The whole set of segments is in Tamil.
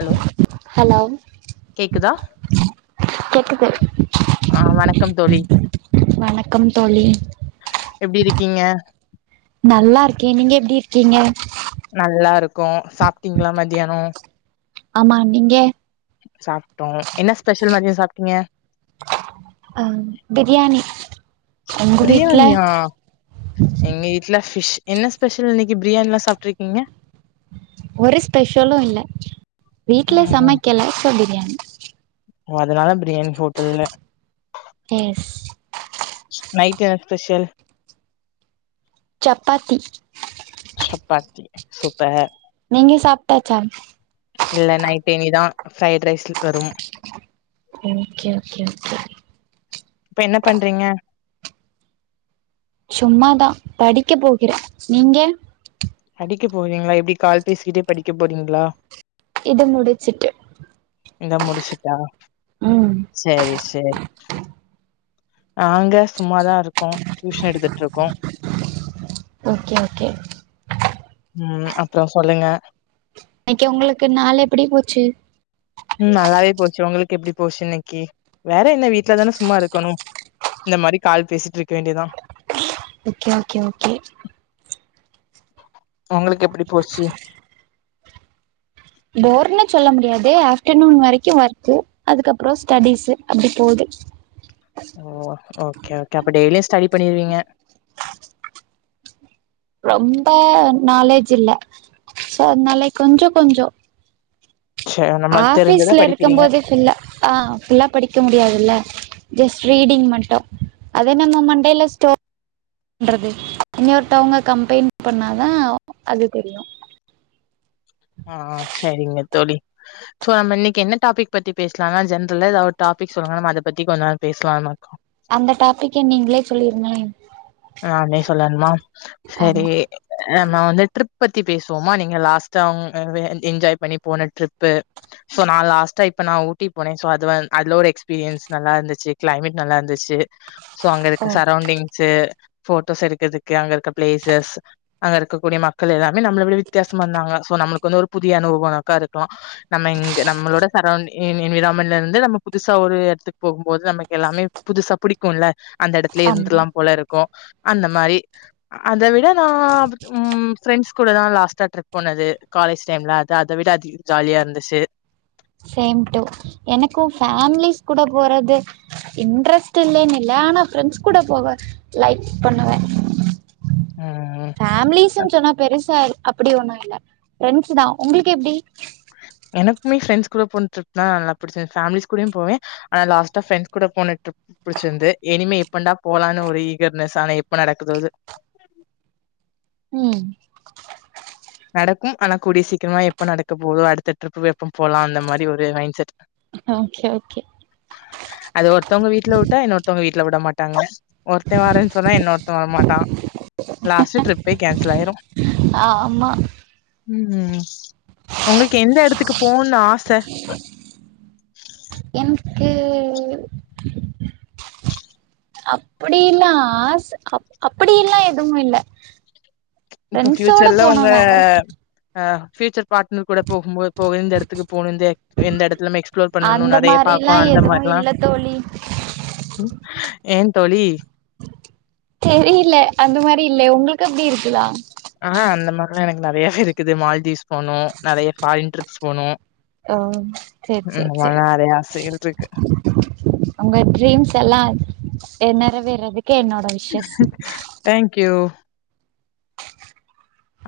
ஹலோ ஹலோ கேக்குதா கேக்குது ஆ வணக்கம் தோழி வணக்கம் தோழி கீங்க நல்லா இருக்கே நீங்க எப்படி இருக்கீங்க நல்லா இருக்கோ சாப்ட்டீங்களா மத்யானம் ஆமா நீங்க சாப்ட்டோம் என்ன ஸ்பெஷல் மதியம் சாப்ட்டீங்க ஆ பிரியாணி உங்க வீட்ல பிரியாணியா எங்க வீட்ல ஃபிஷ் என்ன ஸ்பெஷல் இன் எ பிரியாணில்லாம் சாப்ட்டுருக்கீங்க ஒரு ஸ்பெஷலும் இல்ல வீட்ல ம் ம் சமைக்கல சோ பிரியாணி ஓ அதனால பிரியாணி ஹோட்டல்ல எஸ் நைட் என்ன ஸ்பெஷல் சப்பாத்தி சப்பாத்தி சூப்பர் நீங்க சாப்ட்டாச்சா இல்ல நைட்னிதான் ஃப்ரை ஓகே ஓகே ஓகே இப்ப என்ன பண்றீங்க சும்மாதான் படிக்க போகிறேன் நீங்க படிக்க போவிங்களா எப்டி கால் பேசிட்டே படிக்க போறீங்களா இது முடிச்சுட்டு இந்தா முடிச்சுட்டா ம் சேரி சேரி நாங்க சும்மாதான் இருக்கோம் டியூஷன் எடுத்துட்டு இருக்கோ ஓகே ஓகே உம் அப்பறம் சொல்லுங்க இன்னைக்கு உங்களுக்கு நாள் எப்படி போச்சு உம் நல்லாவே போச்சு உங்களுக் எப்படி போச்சு இன்னைக்கு வேற என்ன வீட்டல தான சும்மா இருக்கணும் இந்த மாரி கால் பேசிட்டு இருக்க வேண்டியதா ஓகே ஓகே ஓகே உங்களுக்கு எப்படி போச்சு போர்ன்னு சொல்ல முடியாது ஆஃப்டர்நூன் வரைக்கும் ஒர்க்கு அதுக்கப்பறம் ஸ்டடிஸ் அப்படி போது ஓ ஓகே ஓகே அப்ப டெய்லியு ஸ்டடி பண்ணிருவீங்க ரொம்ப நாலேஜ் இல்ல சோ அதனால கொஞ்ச கொஞ்ச சரி நம்மளுக்கு தெரிஞ்சத ஆபீஸ்ல இருக்கும் படிக்கிறீங்க. போது ஃபுல்லா ஆ ஃபுல்லா படிக்க முடியாதுல்ல ஜஸ்ட் ரீடிங் மட்டும் அத நம்ம மண்டேில ஸ்டோர் பண்றது இன்னருவங்க கம்பெயின் பண்ணாதா அது தெரியும் ஆ சரிங்க தோழி சோ நம்ம இன்னைக்கு என்னடாபிக் பத்தி பேசலாம்ங்கா ஜென்ரல்ல ஏதாவது டாபிக் சொல்லுங்க நம்ம அத பத்தி கொஞ்ச நாம் பேசலாம்னு மக்கோ அந்த டாபிக் நீங்களே சொல்லிருங்களளே நானே சொல்லணுமா சேரி ஆமா நம்ம வந்து ட்ரிப் பத்தி பேசுவோமா நீங்க லாஸ்ட்டா என்ஜாய் பண்ணி போன ட்ரிப் சோ நா லாஸ்ட்டா இப்ப நான் ஊட்டி போனேன் சோ அது அதுல ஒரு எக்ஸ்பீரியன்ஸ் நல்லா இருந்துச்சு கிளைமேட் நல்லா இருந்துச்சு சோ அங்க இருக்க ஓ சரவுண்டிங்ஸு போட்டோஸ் எடுக்கறிறதுக்கு அங்க இருக்க பிளேசஸ் அங்க இருக்கக்கூடிய மக்கள் எல்லாமே நம்மள எப்படி வித்தியாசம் வந்தாங்க சோ நம்மளுக்கு வந்து ஒரு புதிய அனுபவம்மேக்கா இருக்கலாம் நம்ம இங்க நம்மளோட சரௌண்ட என்விரான்மெண்ட்ல இருந்து நம்ம புதுசா ஒரு இடத்துக்கு போகும் போது நமக்கு எல்லாமே புதுசா புடிக்கும்ல அந்த இடத்துல ஆமா இருந்துலா போல இருக்கும் அந்த மாரி அத விட நா உம் ஃப்ரெண்ட்ஸ் கூடதா லாஸ்டா ட்ரிப் போனது காலேஜ் டைம்ல அது அத விட அதிகம் ஜாலியா இருந்துச்சு சேம் டு எனக்கும் ஃபேம்லிஸ் கூட போறது இன்ட்ரெஸ்ட் இல்லன்னு இல்ல ஆனா ஃப்ரெண்ட்ஸ் கூட போவ லைக் பண்ணுவ ம் ஃபேமிலீஸ்ன்னு சொன்னா பெருசா அப்டி ஒண்ணும் இல்ல ஃப்ரெண்ட்ஸ் தா உங்ளுக்கு எப்டி எனக்குமே ஃப்ரெண்ட்ஸ் கூட போன ட்ரிப் தா நல்லா புடிச்சிருந் ஃபேமிலிஸ் கூடயு போவே ஆனா லாஸ்டா ஃப்ரண்ட்ஸ் கூட போன ட்ரிப் புட்ச்சிர்ந்து இனிமே எப்பண்டா போலான்னு ஒரு ஈகர்னஸ் ஆனா எப்ப நடக்குதோ அது உம் நடக்கும் ஆனா கூடிய சீக்கிரமா எப்ப நடக்க போதோ அடுத்த ட்ரிப்பு எப்போ போலாம் அந்த மாரி ஒரு மைண்ட் செட் ஓகே ஓகே அது ஒருத்தவங்க வீட்ல வுட்டா இன்னொருத்தங்க வீட் ல விட மாட்டாங்க ஒருத்த வரேன் சொன்னா இன்னொருத்தன் வரமாட்டா லாஸ்ட்டு ட்ரிப்பே கேன்சல் ஆயிரும் ஆமா உம் ஒங்கள்க்கு எந்த எடத்துக்கு போணும்னு ஆச க்கு அப்பிடி ல்லா ஆச அப்படி ல்லா எதுவுமே இல்ல இப்ப ஃப்ரெண்ட்ஸோட ஃபியூச்சர்ல போனு உங்க வேற அ ஃபியூச்சர் பாட்னர் கூட போகும்போது போக இந்த இடத்துக்கு போணும் இந்த எந்த இடத்துல எக்ஸ்ப்ளோர் பண்ணணும் அந்த நிறைய மாரில்லா பாக்கணும் அந்த எதுவு மாரில்லா இல்ல தோழி ஏ தோழி தெரியில அந்த மாரி இல்லே உங்களுக்கு அப்டி இருக்குதா ஆ அந்த மாரி ல்லாம் எனக்கு நெறையாவே இருக்குது மால்தீவ்ஸ் போணும் நெறய ஃபாரின் ட்ரிப் போணும் ஓ செர் செர் செரி நெறைய ஆசைகள் இருக்கு. உங்க ட்ரீம்ஸ் எல்லா எ நெறவேர்றதுக் தேங்க்யூ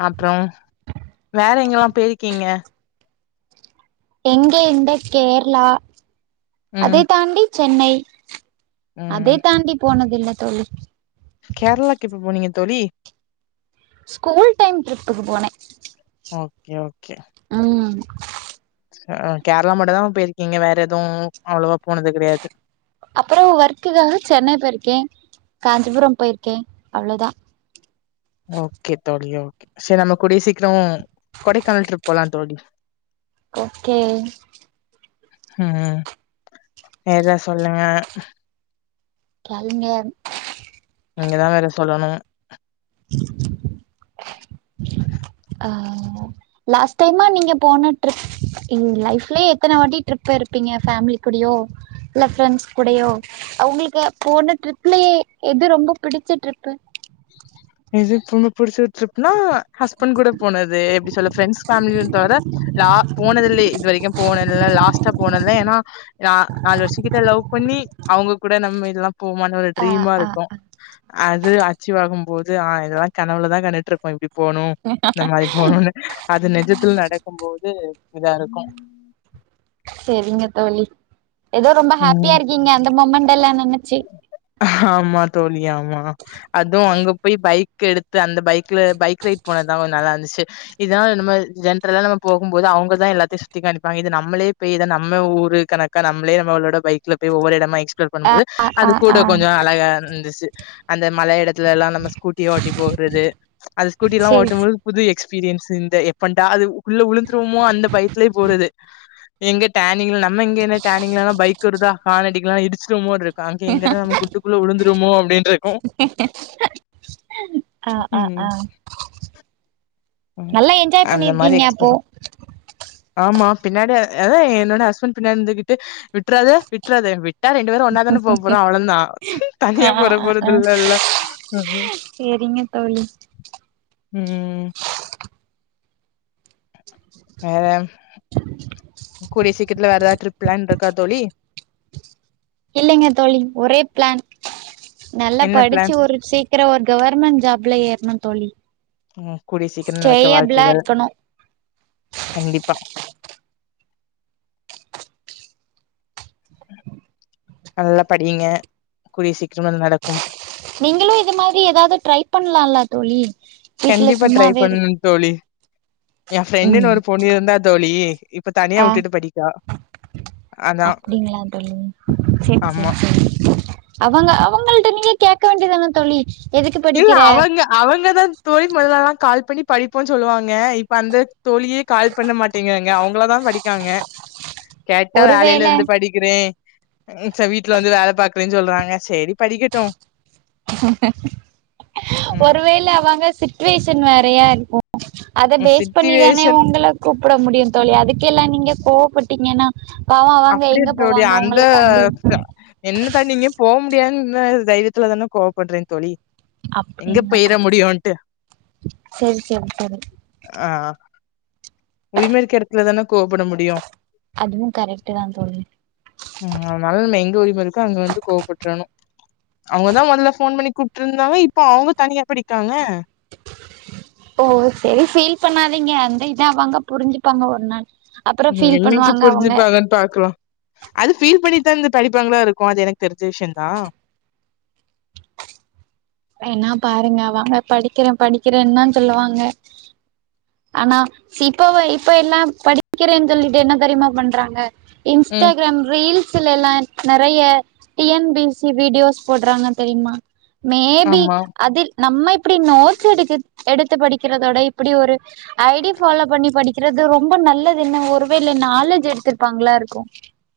அப்றம் வேற எங்கெல்லா பேய்ருக்கீங்க எங்க இந்த கேர்ளா ம் அதே தாண்டி சென்னை அதே ம் தாண்டி போனத் இல்ல தோழி கேரளாக்கு எப்ப போனீங்க தோழி ஸ்கூல் டைம் ட்ரிப்புக்கு போனே ஓகே ஓகே ம் அ கேரளா மட்டும் தா போயிருக்கீங்க வேற எதுவு அவ்வளவா போனது கிடையாது. அப்பறம் ஒர்க்கக்காக சென்னை போயிருக்கே காஞ்சிபுரம் போயிருக்கே. அவ்வளவுதா ஓகே தோழி ஓகே சரி நம்ம கூடிய சீக்கிரம் கொடைக்கானல் ட்ரிப் போலாம் தோழி ஓகே உம் வேற எதா சொல்லுங்க. கேளுங்க நீங்க தா வேற சொல்லணும். அ லாஸ்ட டை நீங்க போன ட்ரிப் இன் லைஃப்லயே எத்தன வாட்டி ட்ரிப் போயிருபீங்க பேமிலி கூடையோ இல்ல ஃப்ரெண்ட்ஸ் கூடையோ அவங்களுக்கு போன ட்ரிப்லயே எது ரொம்ப பிடிச்ச டரிப்பு. ரொம்ப புடிச்சது ட்ரிப்னா ஹஸ்பண்ட் கூட போனது எப்படி சொல்ல ஃப்ரெண்ட்ஸ் பேமிலி தவிர ல போனது இல்லை இது வரைக்கும் போன இ லாஸ்ட்டா போனத இல ஏன்னா நாலு வருஷ கிட்ட லவ் பண்ணி அவங்க கூட நம்ம எல்லா போ மாட்டோம்ல ஆ ட்ரீமா ஆ இருக்கும் ஆ அது அச்சீவ் ஆகும். போது ஆ இதெல்லாம் கனவுல தா கண்டு இருப்போம் இப்படி போனும் இந்த மாதிரி போணு அது நிஜத்துல நடக்கும் போது இதா இருக்கும் சரிங்க தோழி ஏதோ ரொம்ப ம் ஹாப்பியா இருக்கீங்க அந்த மொமெண்ட் ல்லாம் நெனச்சி ஆமா தோழி ஆமா அதுவும் அங்க போய் பைக் எடுத்து அந்த பைக் பைக்ல பைக்ரைட் போனதான் கொஞ்ச நல்லாருந்துச்சு டு இதா நம்ம ஜென்றலா நம்ம போகும் போது அவுங்க தான் எல்லாத்தையும் சுத்தி காமிப்பாங்க இத நம்மளே பேய் தா நம்ம ஊரு கனக்கா நம்மளே நம்மளோட பைக்ல பேய் ஒவ்வொரு எடமா சு டு ஆ பன்னும்போது ஆ அது ஆ கூட ஆ கொஞ்சம் அழகா இருந்துச்சு அந்த அந்த மல எடத்துல எல்லாம் நம்மஸ்கூட்டிய ஓட்டி போகறது அந்த ஸ்கூட்டி எல்லாம் சேரி ஓட்டும்போது புது எக் எக்ஸ்பீரியன்ஸ் இந்த எப்படா அது உள்ள விழுந்துருவோமோ அந்த பயத்தலய போறது எங்க டேனிங்க நம்ம எங்க என்ன டேனிங்களா பைக் வருதா காரணடிக்லாம் இடிச்சிடுோமோ. அங்க எங்க நம் குட்டுக்குள்ள உழுந்து [unintelligible] அப்படின்னு ஆஹ் ஆஹ் ம் ஆஹ் ம். நல்லா என்ஜாய் அந்த மாரி பண்ணிருக்கீங்க எக்ஸ்போ அப்போ ஆமா பின்னாடி அதாவது என்னோட ஹஸ்பண்ட் பின்னாடி இருந்துகிட்டு விட்டுறாதே விட்டுறாத விட் டா ரெண்டு பேரும் ஒன்னாதான போ போறோம் அவ்ள தான் ஆ தனியா ஆ போற ஆ ஆ போறதுல்லல்ல சேரிங்க தோழி உம் வேற [unintelligible] ல வேற ஏதாவது ட்ரிப் பிளான் இருக்கா தோழி இல்லைங்க தோழி ஒரே பிளான் நல்லா என்ன படிச்சு பிளான் ஒரு சீக்கிரம் ஒரு கவர்மெண்ட் ஜாப்ல ஏறணும் தோழி ம் கூடிய சீக்கிரம் நடக்க கேயபிளா வாழ்த்துகள் இருக்கணும் கண்டிப்பா நல்லா படிங்க கூடிய சீக்கிரம் அது நடக்கும் நீங்களும் இது மாதிரி ஏதாவது ட்ரை பண்ணலால தோழி கண்டிப்பா ட்ரை பண்ண தோழி என் ஃப்ரெண்டுன்னு உம் ஒரு பொண்ணு இருந்தா தோழி, இப்ப தனியா ஆஹ் விட்டுட்டு படிக்கா. அதான் அப்டிங்களா தோழி சேரி ஆமா. சேரி சேரி அவங்க அவங்கள்ட நீங்க கேக்க வேண்டியதான தோழி எதுக்கு இல்ல படிக்கிற அவங்க அவங்க தான் தோழி முதலல்லாம் கால் பண்ணி படிப்போனு சொல்லுவாங்க இப்ப அந்த தோழியே கால் பண்ண மாட்டேங்காங்க அவங்கள தான் படிக்காங்க கேட்டா ஒருவேள வேலையிலருந்து படிக்கிறேன் ச வீட்டுல வந்து வேல பாக்குறேன்னு சொல்றாங்க சேரி படிக்கட்டும் உம் ம். ஒருவேல அவங்க சி சிடுவேஷன் வேறையா இருக்கும் அத பேஸ் பண்ணிதானே சிச்சுவேஷன் உங்கள கூப்பிட முடியும் தோழி அதுக்கெல்லாம் நீங்க கோவப்பட்டீங்கன்னா பாவோ அவங்க அப்படிய எங்க ஜோடியா போவாங்க அந்த உங்கள தாண்டி என்ன தாண்டி எங்கயோ போ முடியானு தைரியத்துல தானே கோவப்படுறே தோழி எங்க அப்படின்னா போயிற தெரிச்சு முடியுன்ட்டு சேரி சேரி சேரி உரிம இருக்கு இடத்துல தானே கோவப்பட முடியும் அதுவு கரெக்ட் தா தோழி உம் அதனால நம்ம எங்க உரிம இருக்க அங்க வந்து கோவப்பட்றனும் அவங்கதா முதல்ல போன் பணி கூப்ட்டு இருந்தாங்க இப்ப அவங்க தனியா படிக்காங்க ஓ சரி ஃபீல் பண்ணாதீங்க அந்த இதா வாங்க புரிஞ்சுப்பாங்க ஒரு நாள் அப்புறோ ம் ஃபீல் என்னைக்கு பண்ணுவாங்க அவங்க புரிஞ்சுப்பாங்கன்னு பாக்கலாம் அது பீல் பண்ணி இருந்து படிப்பாங்களா இருக்கு அது எனக்கு தெரிஞ்ச விஷயம்தா வேணா பாருங்கங்க அவங்க படிக்கிறேன் படிக்கிறேன் தா சொல்லுவாங்க ஆனா இப்ப இப்ப எல்லாம் படிக்கிறேன்னு சொல்லிட்டு என்ன தெரியுமா பண்றாங்க ம் இன்ஸ்டாகிராம் ரீல்ஸ் எல்லா நிறைய டி எம் பிசி வீடியோஸ் போடுறாங்க தெரியுமா மே பி ஆமா அதில் நம்ம இப்படி நோட்ஸ் எடுத்து எடுத்து படிக்கிறதோட இப்படி ஒரு ஐடி ஃபாலோ பண்ணி படி ருது ரொம்ப நல்லது என்ன ஒருவேளை நாலேஜ் எடுத்திருப்பாங்களா இருக்கும்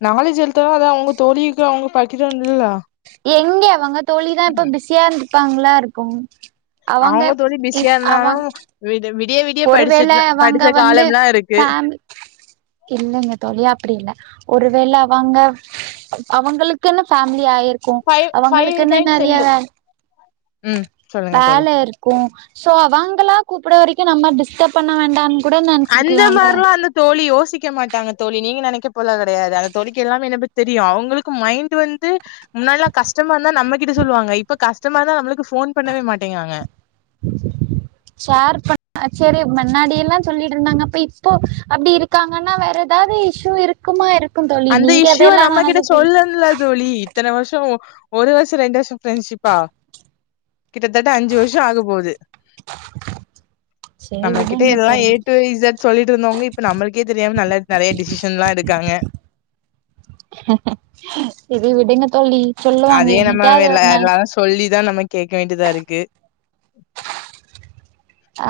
நாலேஜ் வளர்த்தா அது அவங்க தோழிக்கு அவங்க படிக்கிறாங்க இல்ல எங்கே அவங்க தோழி தா இப்ப பிசியா இருப்பாங்களா இருக்கும் அவங்க தோழி பிஸியா இருந்தாலு விட வி ஒருவேள அவங்க வந்து இருக்கு பேம் இல்லைங்க தோழி அப்படி இல்ல ஒருவேள அவங்க அவங்களுக்குன ஃபேமிலி ஆய் இருக்கும் ஃபைவ் ஃபைவ் அவங்களுக்கு டைம்ஸ் நிறைய செல்லு வே ம் சொல்லுங்க தோழி வேல இருக்கும் சோ அவங்களா கூப்பிட வரைக் நம்ம டிஸ்டர்ப் பண்ண வேண்டா அந்த மாரிலா இல்ல தோழி யோசிக்க மாட்டாங்க தோழி நீங்க நெனை க போல கிடையாது அந்த தோழிக்கு எல்லாமே என் பத்தி தெரியும் அவங்களுக்கு மைண்ட் வந்து முன்னாலா கஷ்டமா இருந்தா நம்ம கிட்ட சொல்லுவாங்க இப்ப கஷ்டமா இருந்தா நம்மளுக்கு போ ன் பண்ணவே மாட்டேங்காங்க முன்னாடிய எல்லாம் சொல்லிட்டு இருந்தாங்க அப்ப இப்போ அப்படி இருக்காங்கன்னா வேற ஏதாவது இஷூ இருக்குமா இருக்கு தோழி அந்த நீங்க இஷ்யூுவ அதெல்லா நம்மகிட்ட நெனச்சு ஃபீல் சொல்லும்ல தோழி இத்தன வருஷம் ஒரு வருஷம் ரெண்டு வருஷம் ஃப்ரெண்ட்ஷிப்பா கிட்டத்தட்ட அஞ்சு வருஷம் ஆக போகுது சரி நம்மகிட்ட விடுங்க எல்லாம் தோழி ஏ டு இசட் சொல்லிட்டு இருந்தவங்க இப்ப நம்மளுக்கே தெரியாம நல்ல நிறைய டி சி ஷன் எல்லா எடுக்காங்க சரி விடுங்க தோழி சொல்லுவாங்க அதே நம்ம எ என்னைக்காவது ஒரு நாள் எல்லாரு சொல்லிதா நம கேக்க வேண்டியதா இருக்கு ஆ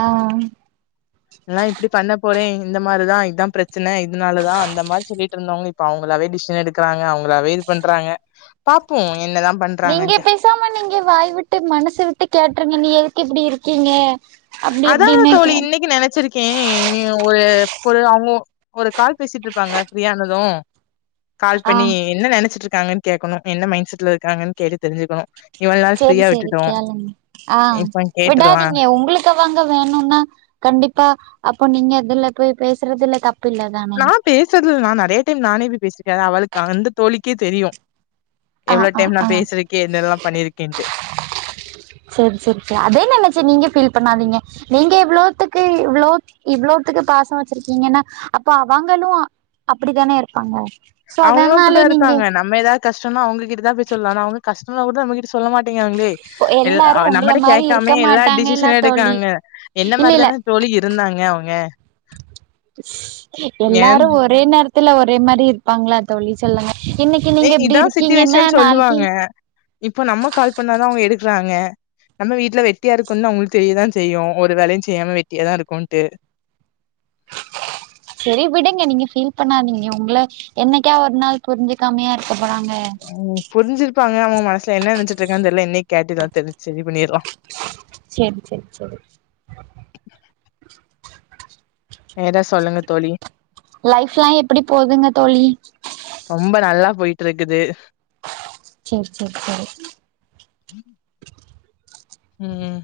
எல்லா இப்படி பண்ண போறே இந்த மாதிரிதா இதுதா பிரச்சனை இதனாலதா அந்த மாதிரி சொல்லிட்டு இருந்தவங்க இப்ப அவங்களாவே டிஸிஸன் எடுக்கறாங்க அவங்களாவே இது பண்றாங்க பாப்போம் நீங்க பேசாம நீங்க வாய் விட்டு மனசு விட்டு கேட்டுறங்க நீ ஏ துக்கு இப்படி இருக்கீங்க அப்டி அதா இப்டின்னு தோழி கே இன்னைக்கு நினைச்சிருக்கேன் இனி ஒரு ஒரு அவங்க ஒரு கால் பேசிட்டு இருப்பாங்க ஃப்ரீயானதும் கால் ஆ பண்ணி என்ன நினைச்சிட்டு இருக்காங்க கேக்கணும் என் மைண்ட செட்ல இருக் காகன்னு கேட்டு தெரிஞ்சுக்கணும் சேரி சேரி கேளுங்க ஆ இப்ப கேட்டுரலா விடாதீங்க உங்களுக்கு அவங்க வேணும்னா கண்டிப்பா அப்போ நீங்க இதுல போய் பேசுறதுல தப் நா பேசுறதுல் நா நிறைய டைம் நானே பேசிருக்க அவளுக்கு அந்த தோழிக்கே தெரியும் ஆ எவ்வளவு ஆ டைம் நா ஆ பேசுறக்கேன் என்னலா பண்ணியிருக்கேன்ட் சேரி சேரி சேரி அதே நனைச்சு நீங்க பீல் பண்ணாதீங்க நீங்க இவ்வளோத்துக்கு இவ்ளோ இவ்ளோத்துக்கு பாசம் வச்சிருக்கீங்கன்னா அப்போ அவங்களும் அப்படித்தானே இருப்பாங்க சோ அவங்களும் அதனால அப்படிதா நீங்க இருப்பாங்க நம்ம ஏதாவது கஷ்டம் னா அவங்கிட்டதா போய் சொல்லா அவங்க கஷ்ட னா கூட நம்மகிட்ட சொல்ல மாட்டேங்காங்களே எல்லாரு உங்கள நம்மட மாரி இருக்க கேட்காமே எல்லா மாட்டாங்கல்ல டிசிஷனும் தோழி எடுக்காங்க என்ன இல்ல இல்ல மாரிதான தோழி இருந்தாங்க அவங்க ஏன் எல்லாரும் ஒரே நேர த்துல ஒரே மாரி இருப்பாங்களா தோழி சொல்லுங்க இன்னைக்கு நீங்க இப்டி இதா இருக்கீங்கன்னா சிச்சுவேஷன் நாளைக்கு சொல்லுவாங்க இப்போ நம்ம கால் பண்ணாதா அவங்க எடு றாங்க நம்ம வீட்டுல வெட்டியா இருக்கும்னு அவங்களுக்கு தெரியதா செய்யும் ஒரு வேலையும் செய்யாம வெட்டியாதான் இருக்கும்ட்டு சரி விடுங்க நீங்க ஃபீல் பண்ணாதீங்க உங்க என்னைக்க ஒரு நாள் புரிஞ்சுக்காமையா இருக்க போறாங்க உம் புரிஞ்சிருப்பாங்க அவங்க மனசுல என்ன நினைச்சுட்டு இருக்கெல்லா இன்னக்கி கேட்டுர்ள்ளா தெரிஞ சரி பண்ணிற்லா செரி செரி செரி வேற சொல்லுங்க தோழி லைஃப்லா எப்படி போதுங்க தோழி போயிட்ருக்குது சேர் சேர் செரி ம்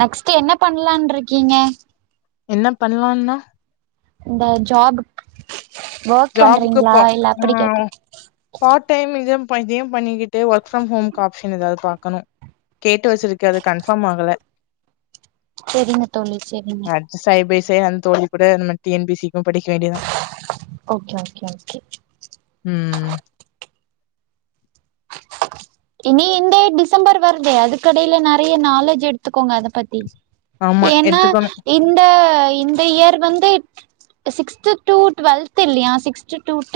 நெக்ஸ்ட் என்ன பண்லான் இருக்கிங்க என்ன பண்லானா இந்த ஜாபுக் ஜாபுக்கு ப ஆ கேக்குறே பார்ட் டைம் இத இதயும் பண்ணிகிட்டு ஒர்க் ஃப்ரம் ஹோம்க்கு ஆப்ஷன் எதாவுது பாக்கணு கேட்டு வெச்சிருக்க அது கன்ஃபார்ம் ஆகல செரிங்க தோழி செரிங்க சைடு தோழி கூட இந்த T N P C U படிக்க வேண்டிதா ஓகே ஓகே ஓகே ம் இனி இந்த டிசம்பர் வருதே அதுக்கெடைல நெறைய நாலேஜ் எடுத்துக்கோங்க அத பத்தி ஆமா ஏனா எடுத்துக்கோங்க இந்த இந்த இயர் வந்து சிக்ஸ்த் டு டுவெல்த் இல்லையா சிக்ஸ்த் டு